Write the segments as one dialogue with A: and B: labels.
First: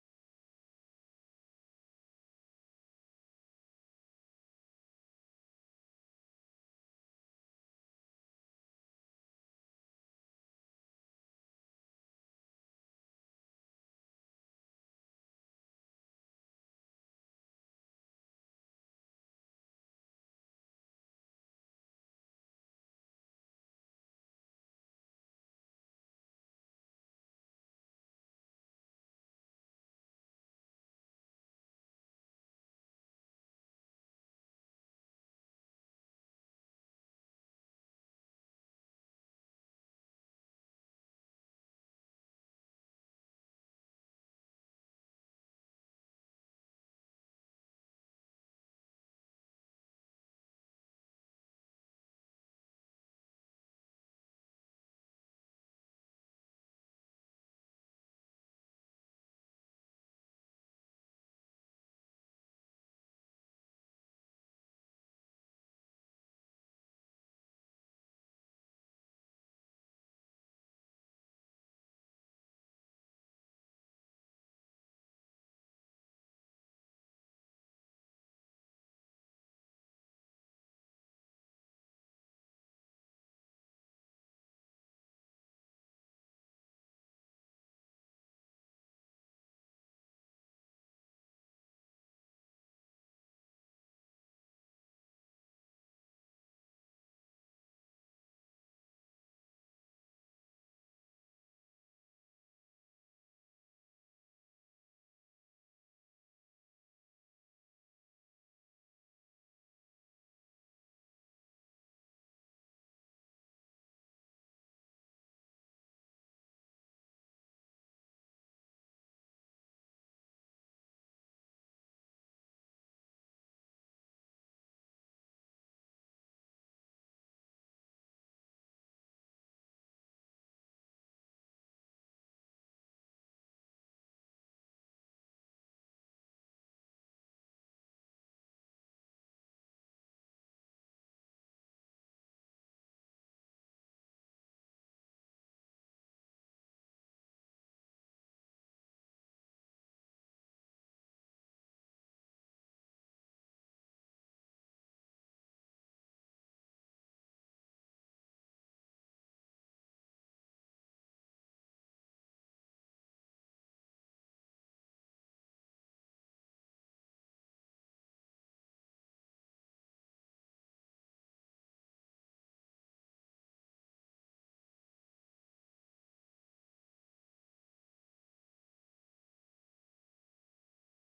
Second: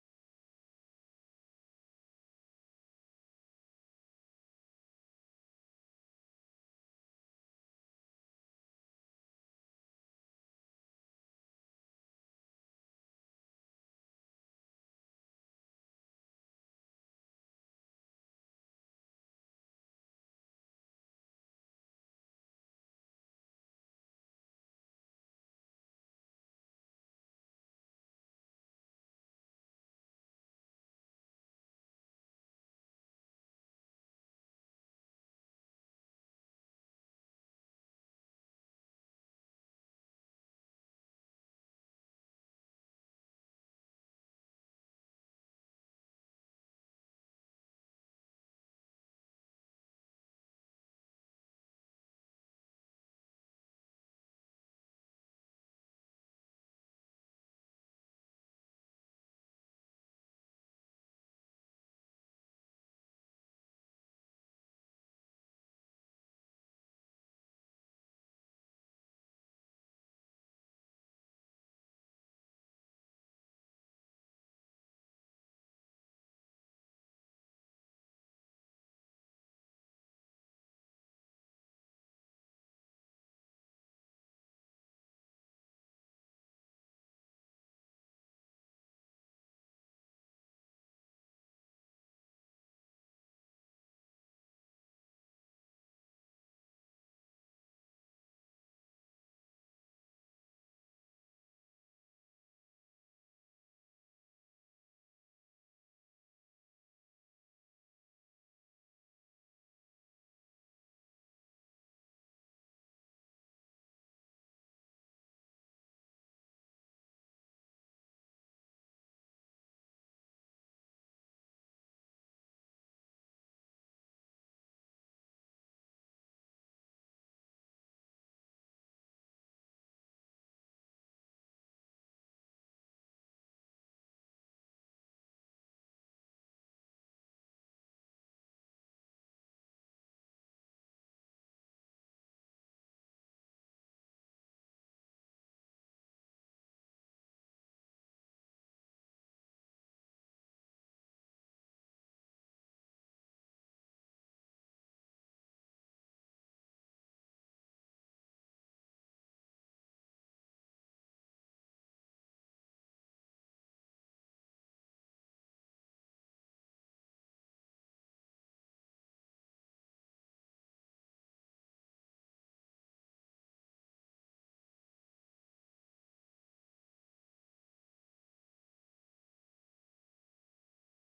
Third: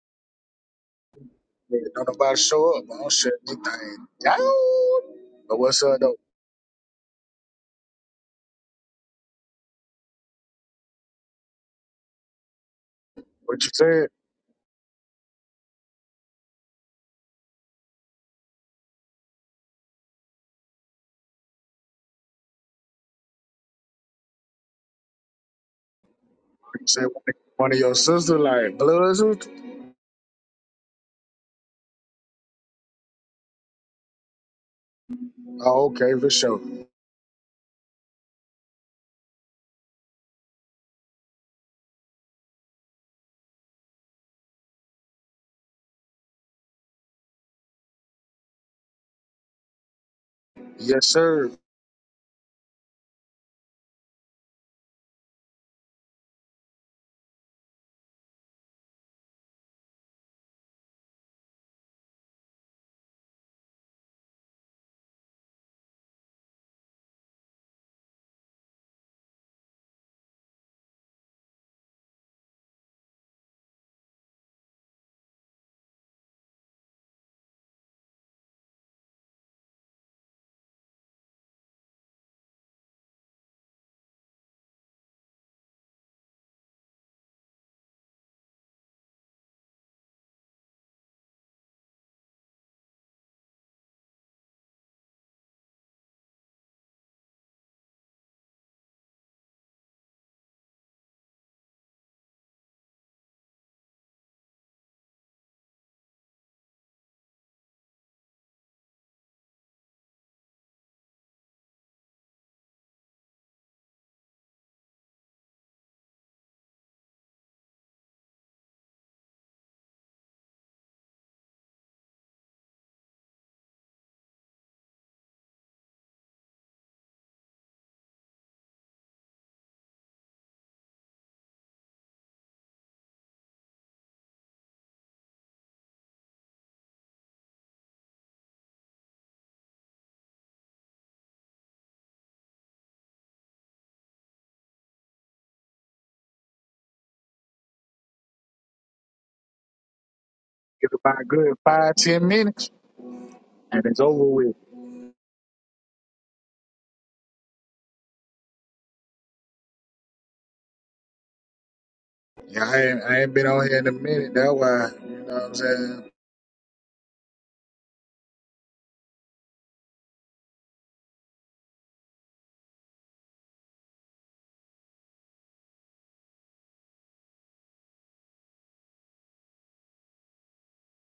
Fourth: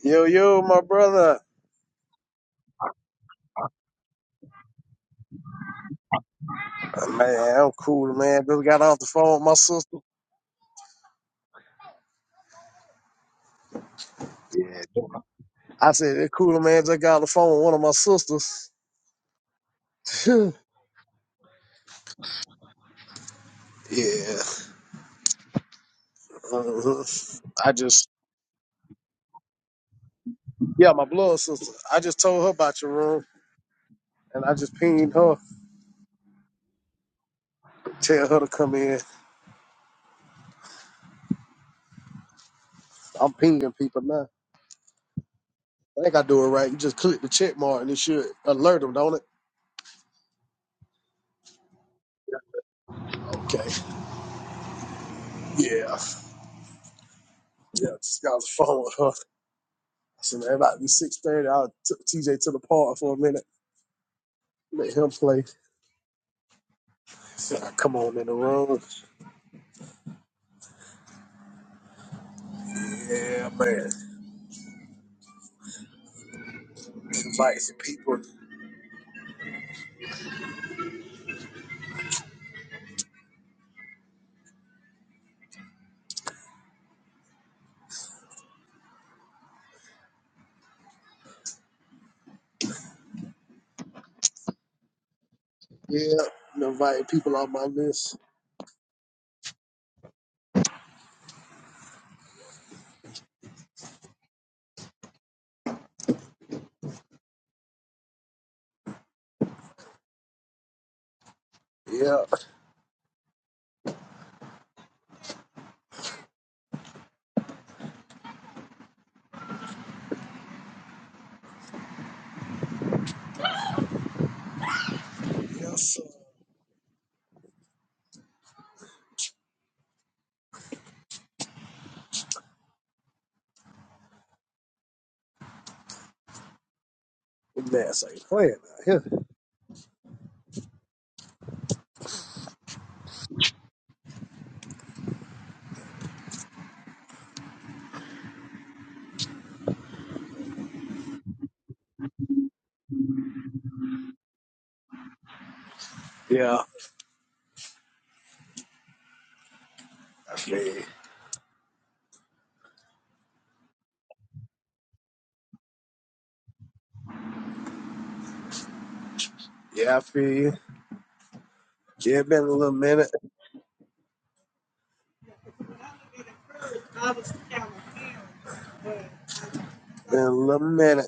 A: Yo, yo, my brother.
B: Yeah, Don't nobody show up. I don't shut this thing down. But what's up though?
A: Man, I'm cool, man. Just got off the phone with my sister.
B: What you said?
A: Yeah, I said, that cool, man. Just got off the phone with one of my sisters. yeah.
B: You
A: uh
B: said one of
A: I
B: one of your
A: just,
B: sisters like bloods? with you?
A: yeah, my blood sister. I just told her about your room and I just pinged her.
B: Oh, okay, for sure.
A: Tell her to come in. I'm pinging people now. I think I do it right. You just click the check mark and it should alert them, don't it?
B: Yes, sir.
A: Okay. Yeah. Yeah, just got off the phone with her. I said, man, about 6.30, I took TJ to the park for a minute. Let him play. So I come on in the room. Yeah, man. Invite some people. Yeah, I'm inviting people on my list. Yeah. Yes, sir. Man, so ain't playing out here.
B: Get about a good five, ten minutes, and it's over with.
A: Yeah. I feel you.
B: Yeah, I ain't, I ain't been on here in a minute. That's why, you know what I'm saying?
A: Yeah, I feel you. Yeah, been a little minute. Been a little minute.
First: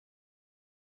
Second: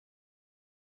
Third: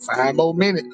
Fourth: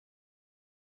B: Five more minutes.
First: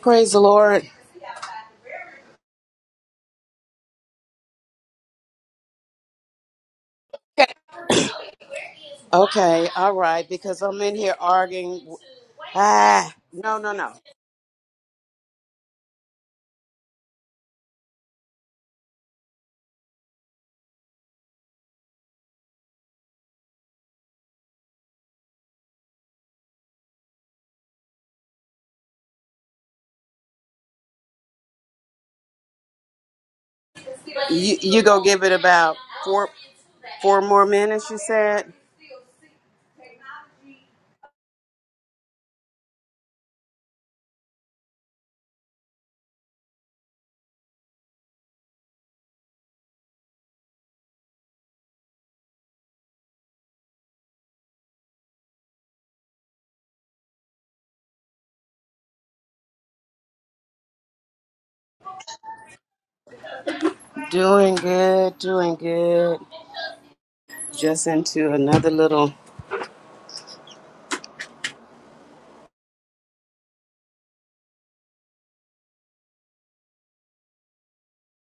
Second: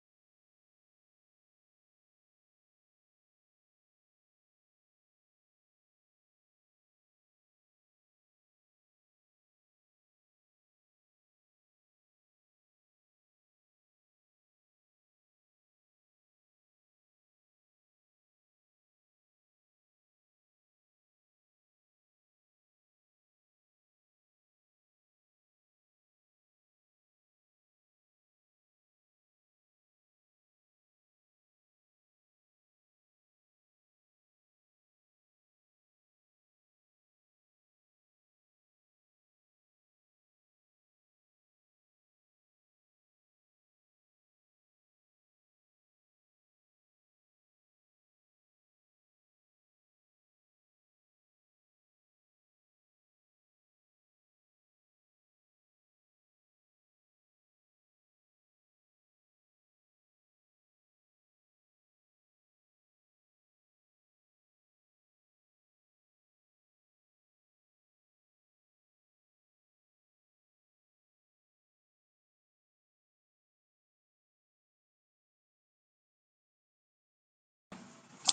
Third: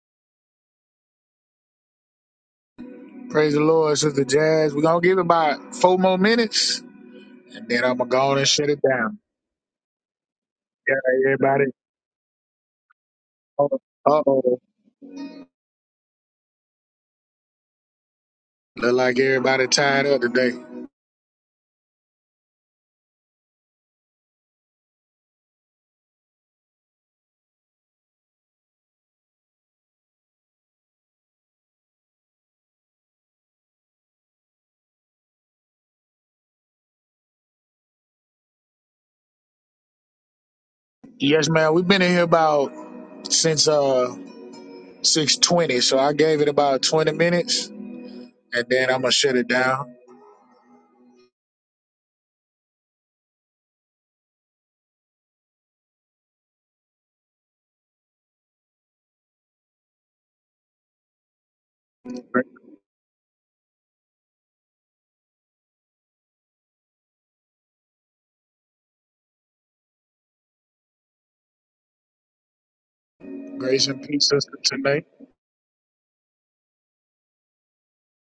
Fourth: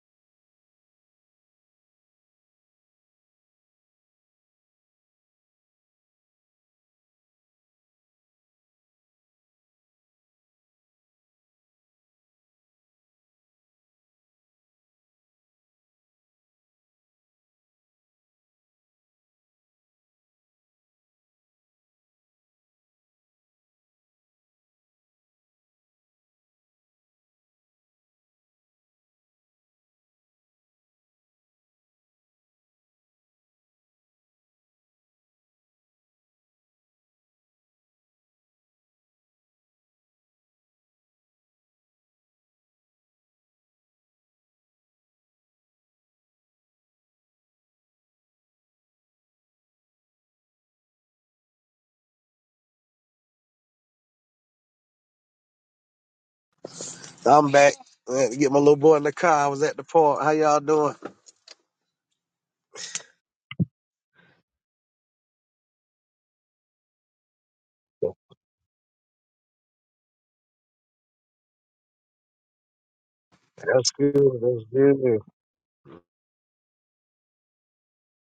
C: Praise the Lord.
B: Praise the Lord, Sister Jazz. We're going to give it about four more minutes, and then I'm going to go on and shut it down.
C: Okay, all right, because I'm in
B: Yeah,
C: here
B: everybody.
C: arguing. Ah, no,
B: Uh
C: no, no.
B: oh. Look like everybody tied up today.
C: You you go give it about four four more minutes. You said.
B: Yes, man. We've been in here about since uh six twenty, so I gave it about twenty minutes, and then I'm gonna shut it down.
A: I'm back. I had to get my little boy in the car. I was at the park. How y'all doing?
B: Gra-
C: Doing good, doing good. Just into another little.
B: Grace
A: That's
B: and
A: good.
B: peace, sister,
A: That's good.
B: tonight.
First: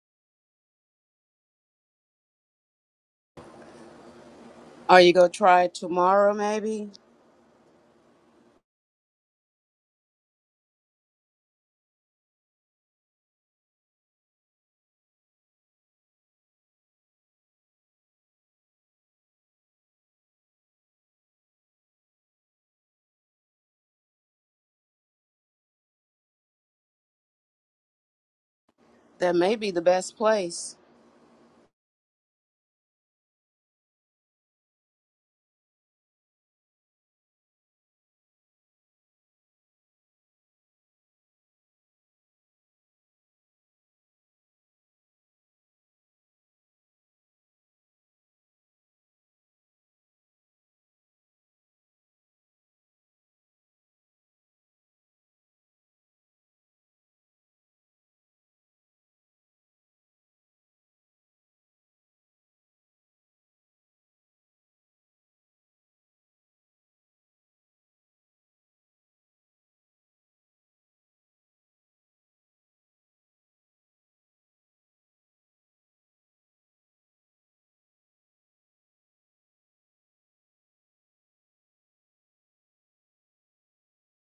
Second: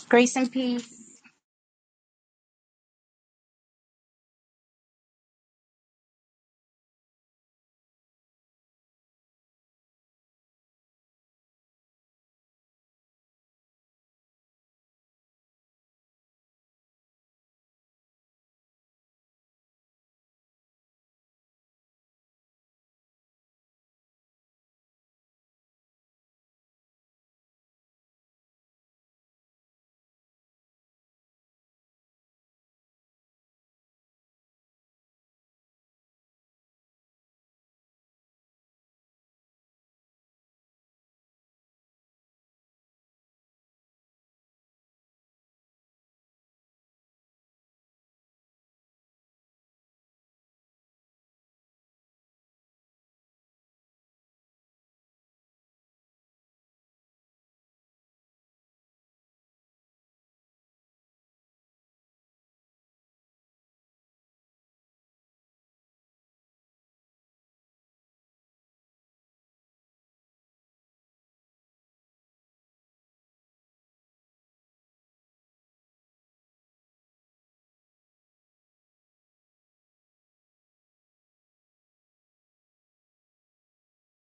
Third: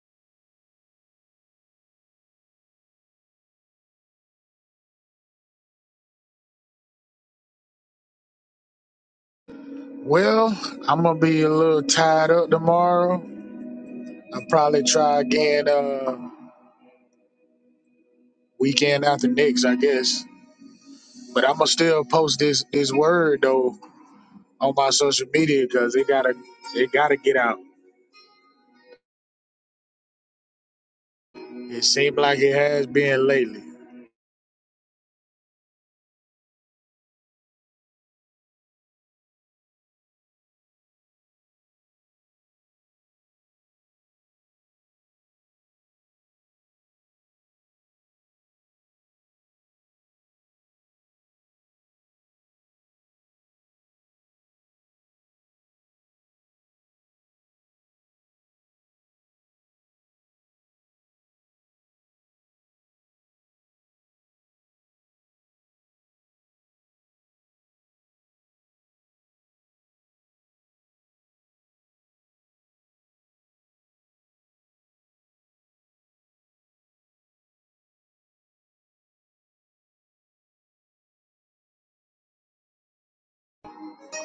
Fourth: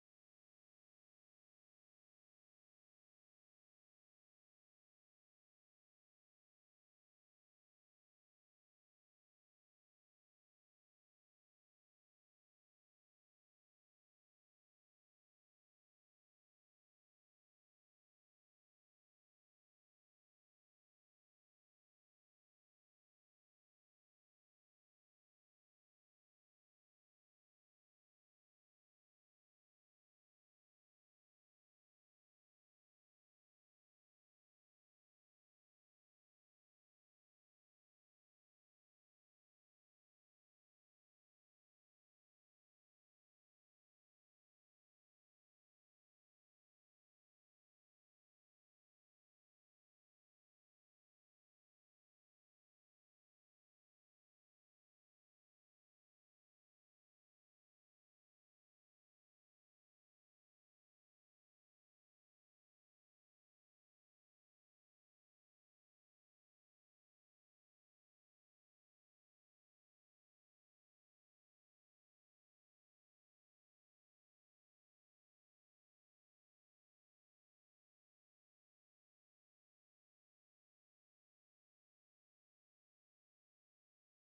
D: Grace and peace.
C: Are you gonna try tomorrow? Maybe
B: Well, I'm gonna be a little tied up tomorrow. I'll probably try again uh weekend after next, I guess. But I'm gonna still post this this word though on my social media because it gotta it gotta get out.
C: that may be the best place.
B: It seemed like it has been lately.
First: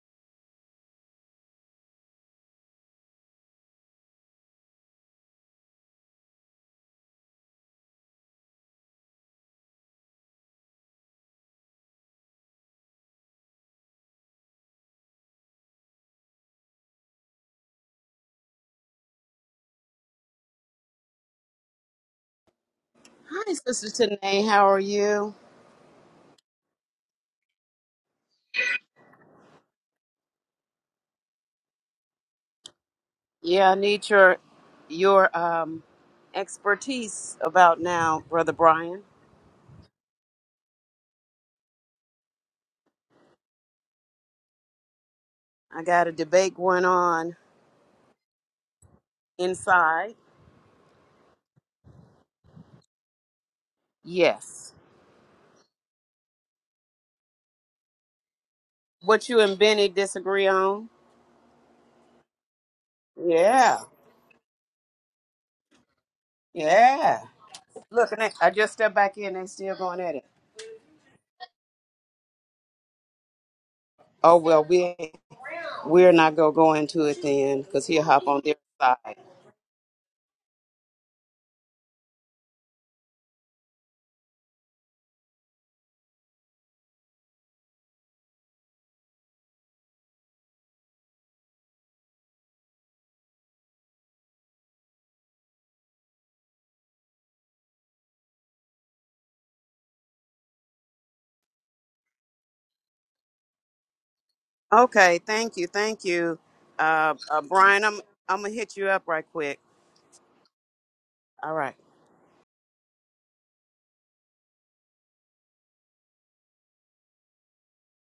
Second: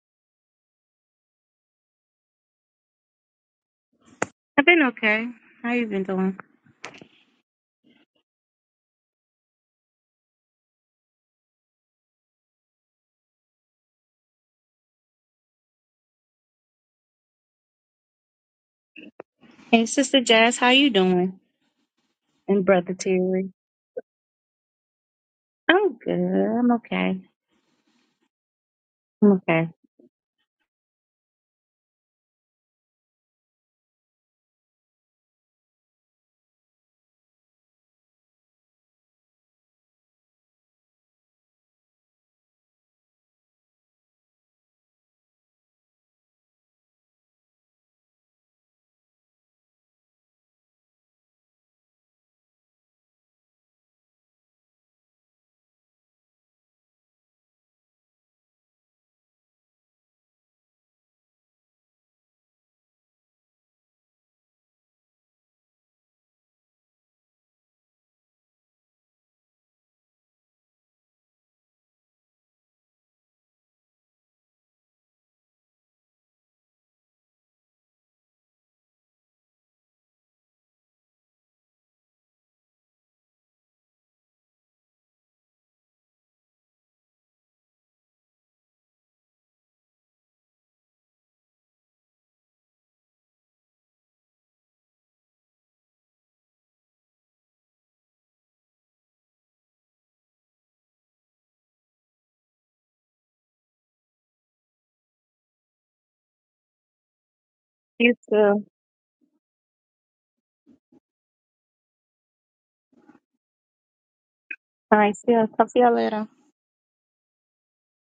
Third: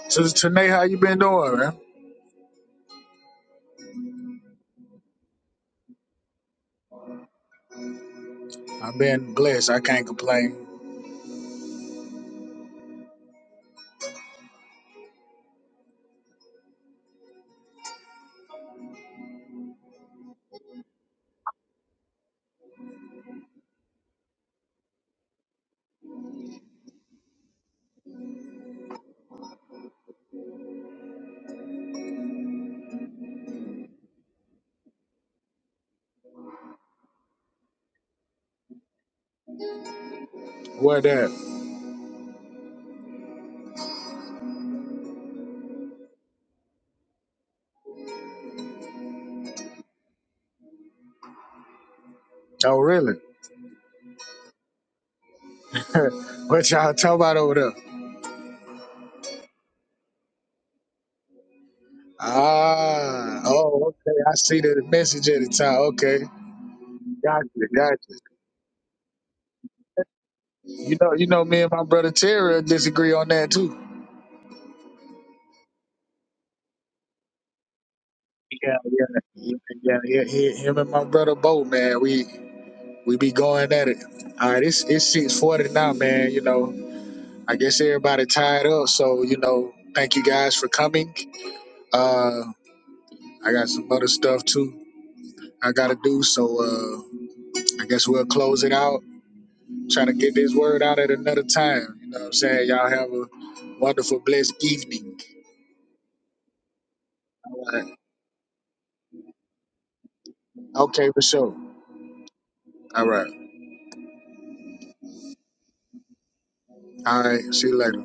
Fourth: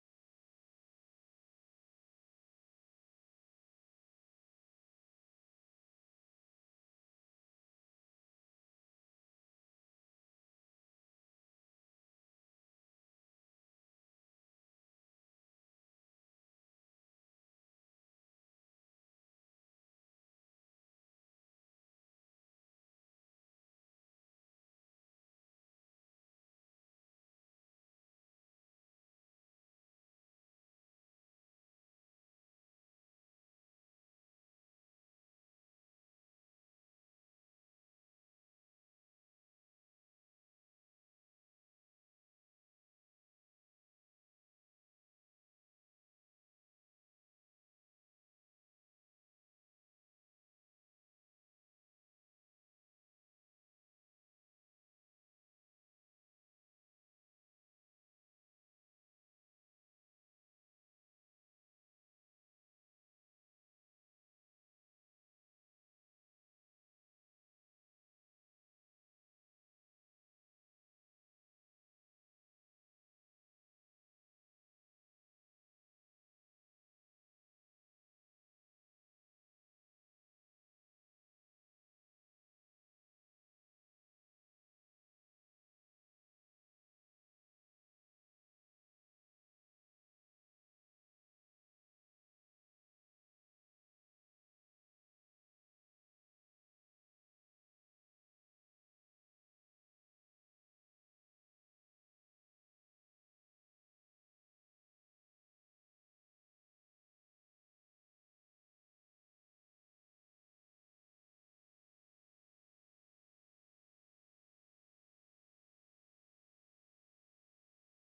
B: So Tanae, how you been doing, man?
D: I've been okay. How you been doing?
B: I've been blessed. I can't complain.
D: Hey, Sister Jazz, how you doing? And Brother Terry.
C: Hi, Sister Tanae. How are you?
D: I'm good. I'm okay. I'm okay.
C: Yeah, I need your your um expertise about now, Brother Brian.
B: What that?
C: I got a debate going on inside.
B: Oh, really?
C: Yes.
B: What y'all talking about over there?
C: What you and Benny disagree on?
B: Ah,
C: Yeah.
B: oh, okay. I see the message at the top. Okay,
C: Yeah.
B: gotcha,
C: Look,
B: gotcha.
C: and they- I just stepped back in. They still going at it.
B: You know, you know, me and my brother Terry disagree on that too.
C: Oh well, we we're not gonna go into it then, cause he'll hop on their
B: Yeah,
C: side.
B: yeah, yeah, yeah. yeah. Him and my brother Bo, man, we we be going at it. All right, it's it's six forty now, man. You know, I guess everybody tied up, so you know, thank you guys for coming. Uh, I got some other stuff too. I gotta do so. Uh, I guess we'll close it out. Try to get this word out at another time. You know what I'm saying? Y'all have a wonderful, blessed
C: Okay.
B: evening.
C: Thank you. Thank you, uh, uh,
B: All
C: Brian.
B: right.
C: I'm
D: You too.
C: I'm gonna
D: All
C: hit you up right quick.
B: Okay, for
C: All
B: sure.
C: right.
B: All right.
D: right. See ya. Talk to you all later.
B: All right. See you later.